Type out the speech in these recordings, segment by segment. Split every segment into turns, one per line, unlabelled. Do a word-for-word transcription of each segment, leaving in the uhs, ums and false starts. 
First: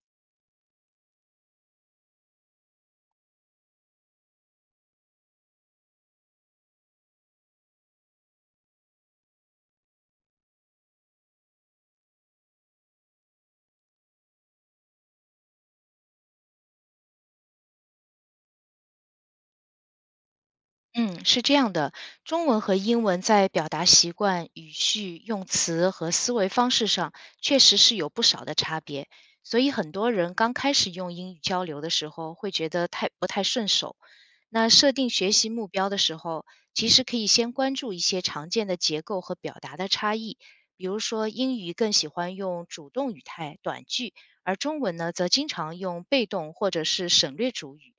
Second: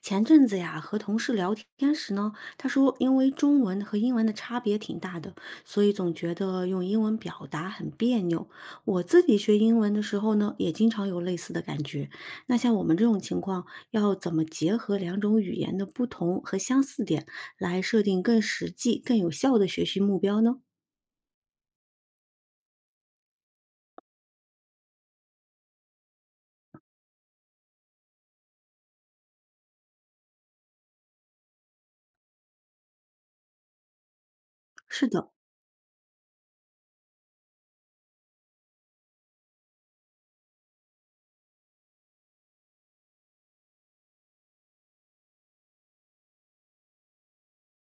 前阵子呀，和同事聊天时呢，他说因为中文和英文的差别挺大的，所以总觉得用英文表达很别扭。我自己学英文的时候呢，也经常有类似的感觉。那像我们这种情况，要怎么结合两种语言的不同和相似点，来设定更实际、更有效的学习目标呢？
嗯，是这样的，中文和英文在表达习惯、语序、用词和思维方式上，确实是有不少的差别。所以很多人刚开始用英语交流的时候，会觉得太不太顺手。那设
是
定
的。
学习目标的时候，其实可以先关注一些常见的结构和表达的差异，比如说英语更喜欢用主动语态、短句，而中文呢，则经常用被动或者是省略主语。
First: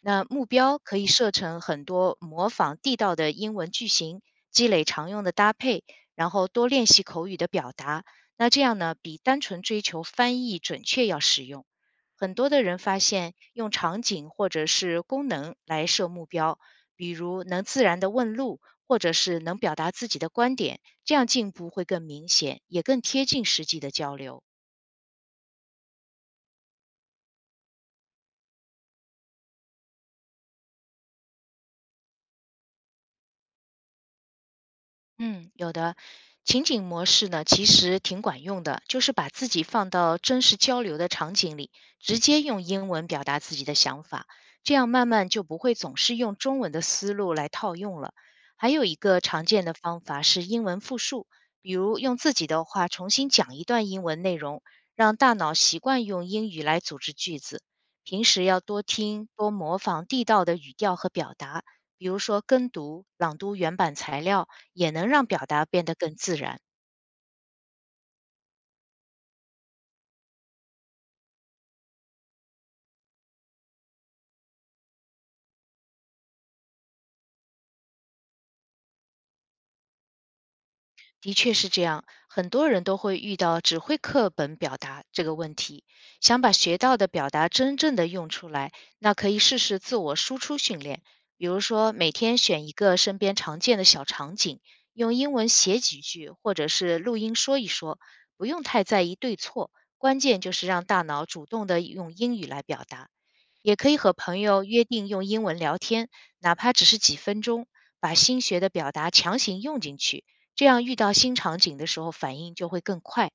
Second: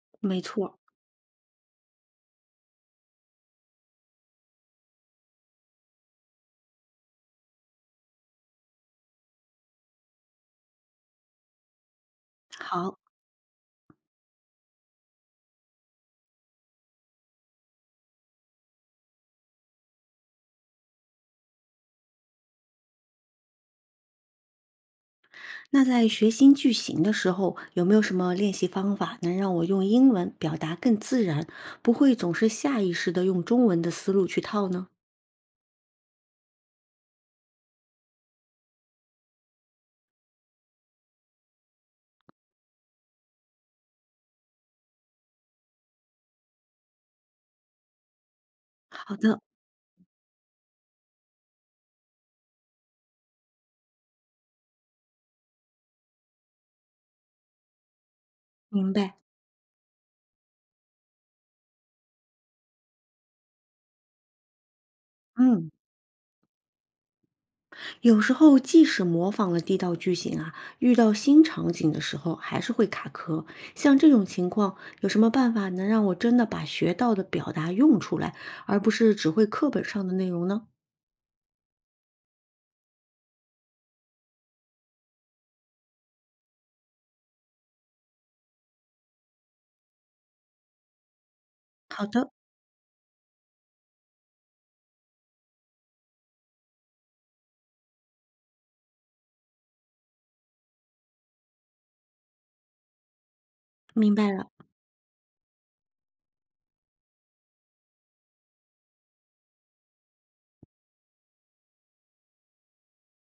那
没
目
错。
标可以设成很多模仿地道的英文句型，积累常用的搭配，然后多练习口语的表达。那这样呢，比单纯追求翻译准确要实用。很多的人
好。
发现，用场景或者是功能来设目标，比如能自然的问路，或者是能表达自己的观点，这样进步会更明显，也更贴近实际的交流。
那在学新句型的时候，有没有什么练习方法能让我用英文表达更自然，不会总是下意识的用中文的思路去套呢？
嗯，有的情景模式呢，其实挺管用的，就是把自己放到真实交流的场景里，直接用英文表达自己的想法，这样慢慢就不会总是用中文的思路来套用了。还有一
好
个
的。
常见的方法是英文复述，比如用自己的话重新讲一段英文内容，让大脑习惯用英语来组织句子。平时要多
明白。
听、多模仿地道的语调和表达，比如说跟读、朗读原版材料。也能让表达
嗯，
变得更自然。
有时候即使模仿了地道句型啊，遇到新场景的时候还是会卡壳。像这种情况，有什么办法能让我真的把学到的表达用出来，而不是只会课本上的内容呢？
的确是这样，很多人都会遇到只会课本表达这个问题。想把学到的表达真正的用出来，那可以试试自我输出训练，比如说
好
每
的。
天选一个身边常见的小场景，用英文写几句，或者是录音说一说，不用太在意对错，关键就是让大脑主动的用英语来表达。也可以
明
和
白
朋
了。
友约定用英文聊天，哪怕只是几分钟，把新学的表达强行用进去。这样遇到新场景的时候反应就会更快。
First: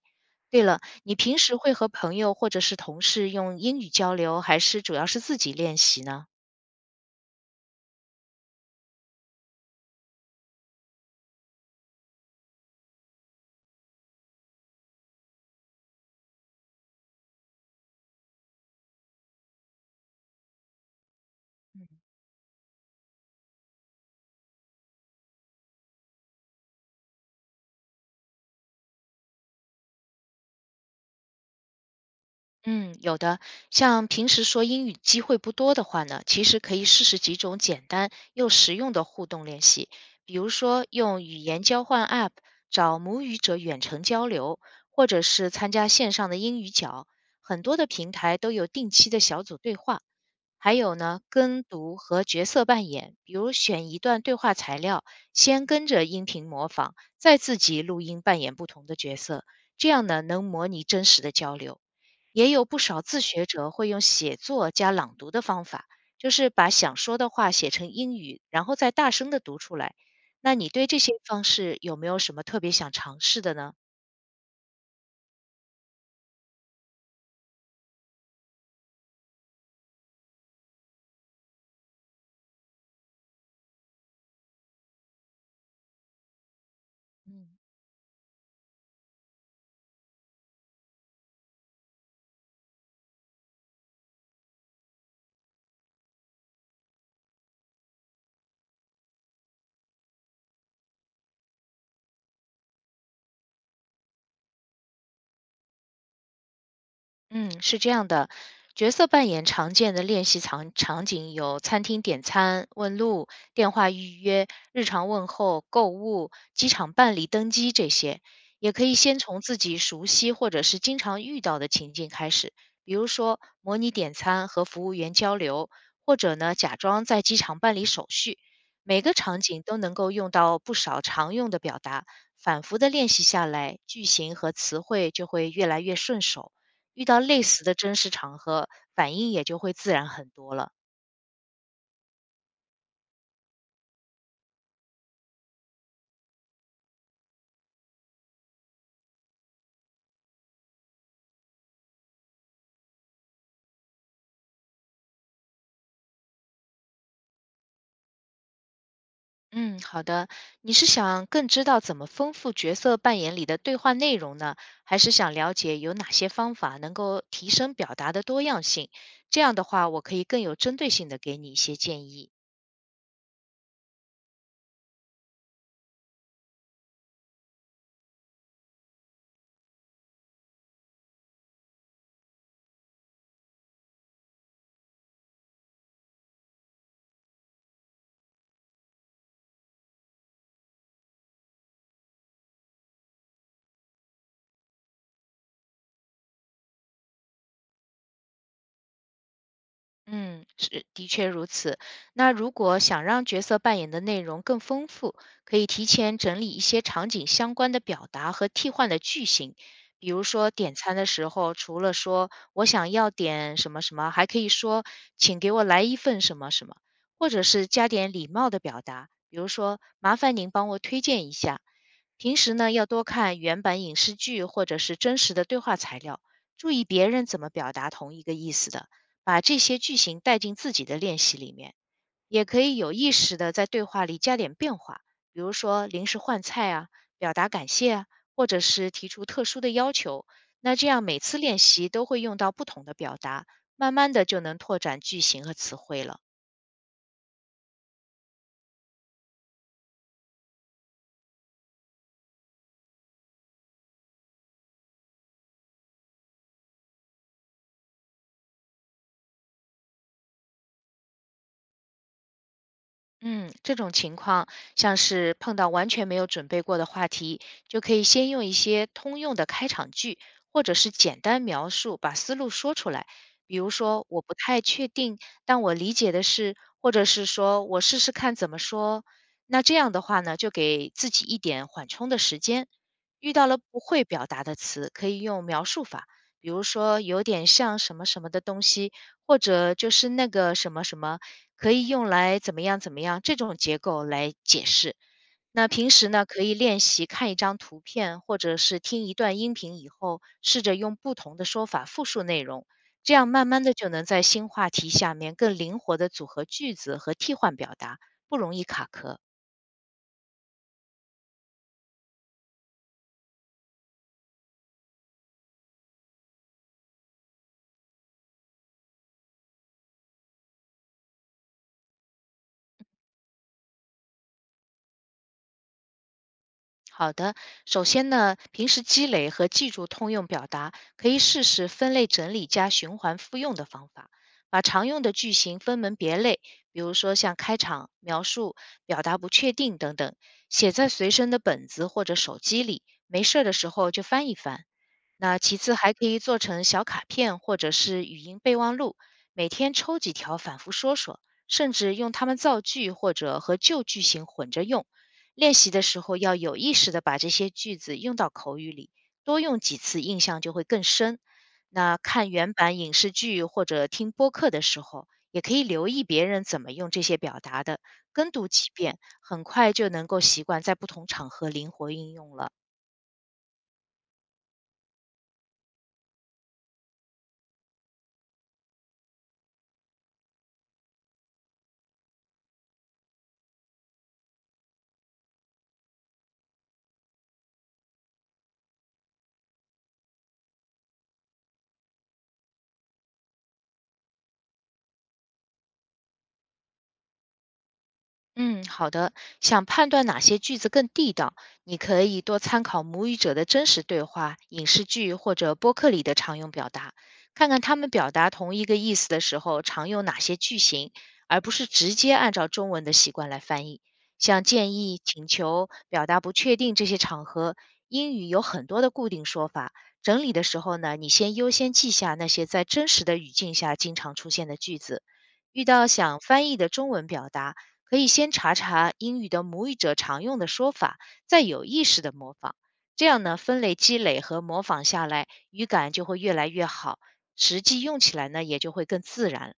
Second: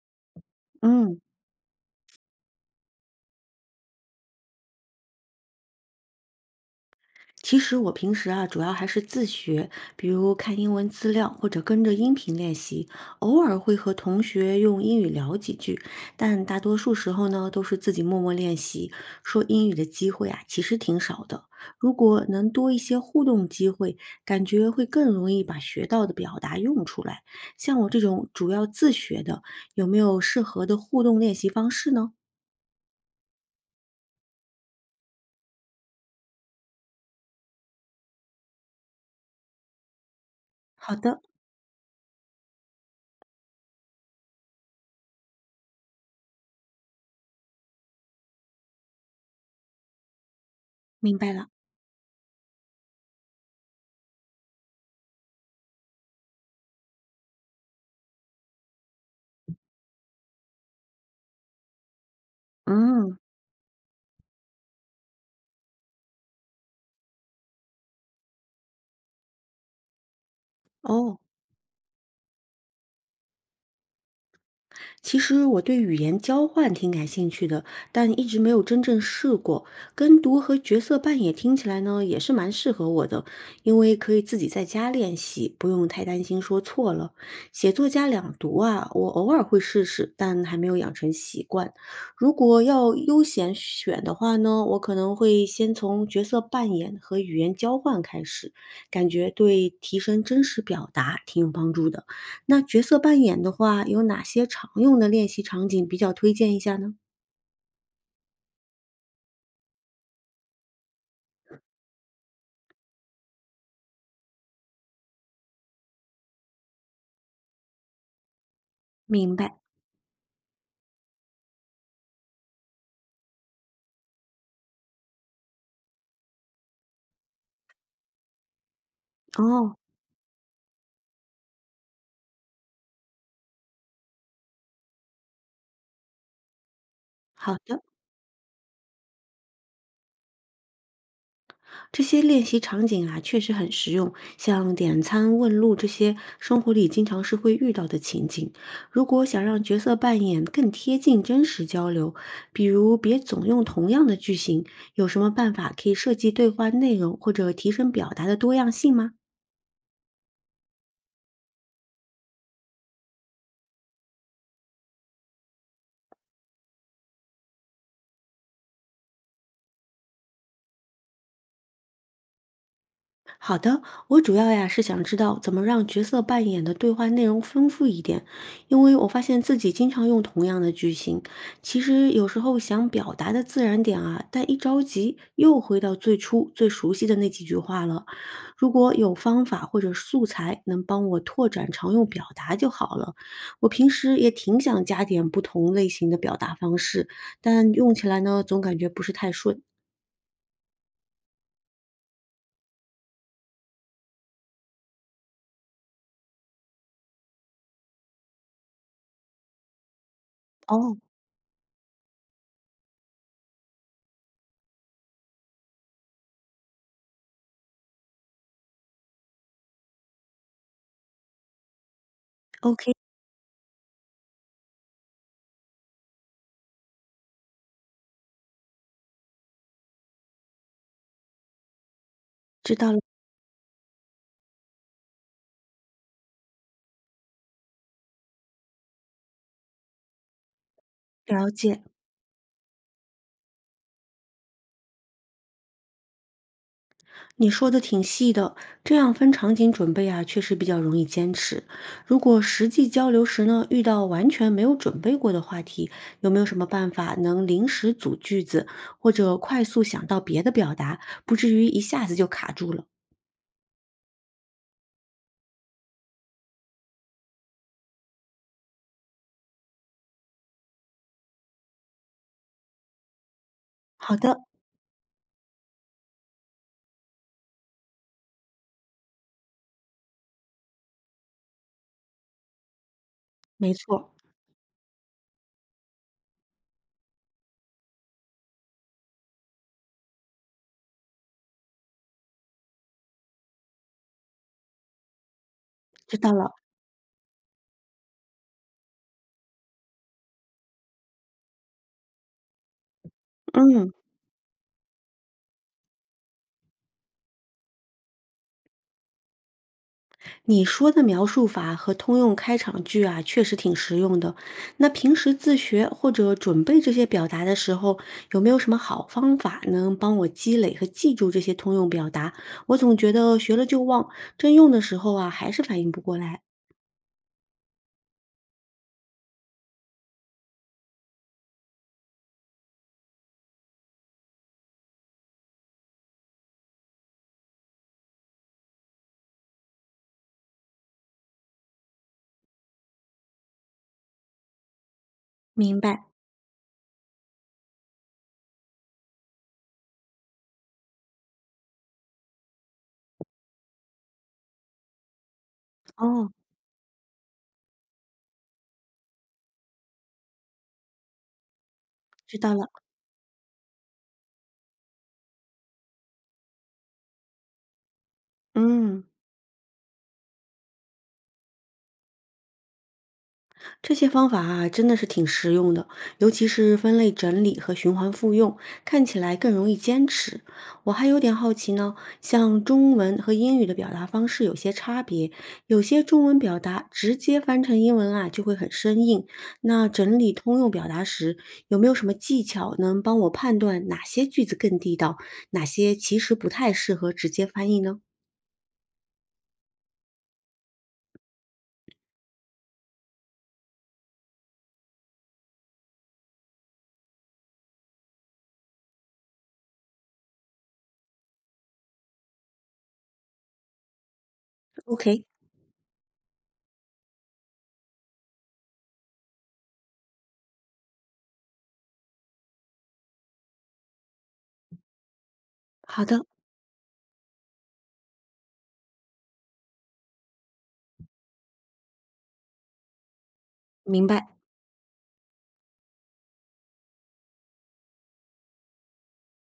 对了，你
嗯。
平时会和朋友或者是同事用英语交流，还是主要是自己练习呢？
其实我平时啊，主要还是自学，比如看英文资料或者跟着音频练习，偶尔会和同学用英语聊几句，但大多数时候呢，都是自己默默练习。说英语的机会啊，其实挺少的。如果能多一些互动机会，感觉会更容易把学到的表达用出来。像我这种主要自学的，有没有适合的互动练习方式呢？
嗯，有的。像平时说英语机会不多的话呢，其实可以试试几种简单又实用的互动练习，比如说
好的。
用语言交换 A P P 找母语者远程交流，或者是参加线上的英语角。很多的平台都有定期的小组对话，还有
明
呢，
白了。
跟读和角色扮演，比如选一段对话材料，先跟着音频模仿，再自己录音扮演不同的角色，这样呢能模拟真实的交流。也有不少
嗯。
自学者会用写作加朗读的方法，就是把想说的话写成英语，然后再大声的读出来。那你对这些
哦。
方式有没有什么特别想尝试的呢？
其实我对语言交换挺感兴趣的，但一直没有真正试过。跟读和角色扮演听起来呢，也是蛮适合我的，因为可以自己在家练习，不用太担心说错了。
嗯。
写作加两读啊，我偶尔会试试，但还没有养成习惯。如果要优先选的话呢，我可能会先从角色扮演和语言交换开始，感觉对提升真实表达挺有帮助的。那角色扮演的话，有哪些常用的练习场景比较推荐一下呢？
嗯，是这样的，角色扮演常见的练习场场景有餐厅点餐、问路、电话预约、日常问候、购物、机场办理登机这些。也可以先
明
从自
白。
己熟悉或者是经常遇到的情境开始，比如说模拟点餐和服务员交流，或者呢假装在机场办理手续。每个场景
哦。
都能够用到不少常用的表达，反复的练习下来，句型和词汇就会越来越顺手。遇到类
好
似的
的。
真实场合，反应也就会自然很多了。
这些练习场景啊，确实很实用，像点餐、问路这些，生活里经常是会遇到的情景。如果想让角色扮演更贴近真实交流，比如别总用同样的句型，有什么办法可以设计对话内容或者提升表达的多样性吗？
嗯，好的。你是想更知道怎么丰富角色扮演里的对话内容呢，还是想了解有哪些方法能够提升表达的多样性？这样的话，我可以更有针对性的给你一些建议。
好的。我主要呀是想知道怎么让角色扮演的对话内容丰富一点，因为我发现自己经常用同样的句型。其实有时候想表达的自然点啊，但一着急又回到最初最熟悉的那几句话了。如果有方法或者素材能帮我拓展常用表达就好了。我平时也挺想加点不同类型的表达方式，但用起来呢总感觉不是太顺。
嗯，是，的确如此。那如果想让角色扮演的内容更丰富，可以提前整理一些场景相关的表达和替换的句型。比如说点餐
哦。
的时候，除了说“我想要点什么什么”，还可以说“请给我来一份什么什么”，或者是加点礼貌的表达，比如说“麻烦您帮我推荐一下”。平时呢，要
OK。
多看原版影视剧或者是真实的对话材料，注意别人怎么表达同一个意思的。把这些句型带进自己的练习里面，也可
知
以
道
有
了。
意识的在对话里加点变化，比如说临时换菜啊，表达感谢啊，或者是提出特殊的要求。那这样每次
了
练
解。
习都会用到不同的表达，慢慢的就能拓展句型和词汇了。
你说的挺细的，这样分场景准备啊，确实比较容易坚持。如果实际交流时呢，遇到完全没有准备过的话题，有没有什么办法能临时组句子，或者快速想到别的表达，不至于一下子就卡住了？
嗯，这种情况像是碰到完全没有准备过的话题，就可以先用一些通用的开场句，或者是简单描述，把思路说出来。比如说，
好
我不
的。
太确定，但我理解的是，或者是说我试试看怎么说。那这样的话呢，就给自己一点缓冲的时间。遇到了
没
不会
错。
表达的词，可以用描述法，比如说有点像什么什么的东西，或者就是那个什么什么。可以用来怎么样怎么样，这种结构来解释。那平时
知
呢，
道
可
了。
以练习看一张图片，或者是听一段音频以后，试着用不同的说法复述内容，这样慢慢的就
嗯。
能在新话题下面更灵活的组合句子和替换表达，不容易卡壳。
你说的描述法和通用开场句啊，确实挺实用的。那平时自学或者准备这些表达的时候，有没有什么好方法能帮我积累和记住这些通用表达？我总觉得学了就忘，真用的时候啊，还是反应不过来。
好的，首先呢，平时积累和记住通用表达，可以试试分类整理加循环复用的方法，把常用的句型分门别类，比如说像开场、描述、表达不确定等等，写在随身的本子或者手机里，没事儿的时候就翻一翻。那其次
明
还
白。
可以做成小卡片或者是语音备忘录，每天抽几条反复说说，甚至用它们造句或者和旧句型混着用。练习的时候
哦。
要有意识的把这些句子用到口语里，多用几次印象就会更深。那看
知
原
道了。
版影视剧或者听播客的时候，也可以留意别人怎么用这些表达的，跟读几遍，
嗯。
很快就能够习惯在不同场合灵活应用了。
这些方法啊，真的是挺实用的，尤其是分类整理和循环复用，看起来更容易坚持。我还有点好奇呢，像中文和英语的表达方式有些差别，有些中文表达直接翻成英文啊就会很生硬。那整理通用表达时，有没有什么技巧能帮我判断哪些句子更地道，哪些其实不太适合直接翻译呢？
嗯，好的。想判断哪些句子更地道，你可以多参考母语者的真实对话、影视剧或者播客里的常用表达，看看他们表达同一个意思的时候常用哪些句型，而不是直接按照中文的习惯来翻译。像建议、
OK。
请求、表达不确定这些场合，英语有很多的固定说法。整理的时候呢，你先优先记下那些在真实的语境下经常出现的句子。遇到
好
想
的。
翻译的中文表达，可以先查查英语的母语者常用的说法，再有意识的模仿。这样呢，分类积
明
累
白。
和模仿下来，语感就会越来越好，实际用起来呢也就会更自然。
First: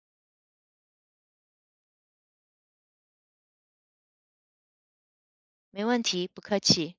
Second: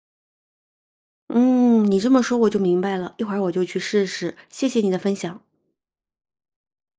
嗯，你这么说我就明白了，一会儿我就去试试。谢谢你的分享。
没问题，不客气。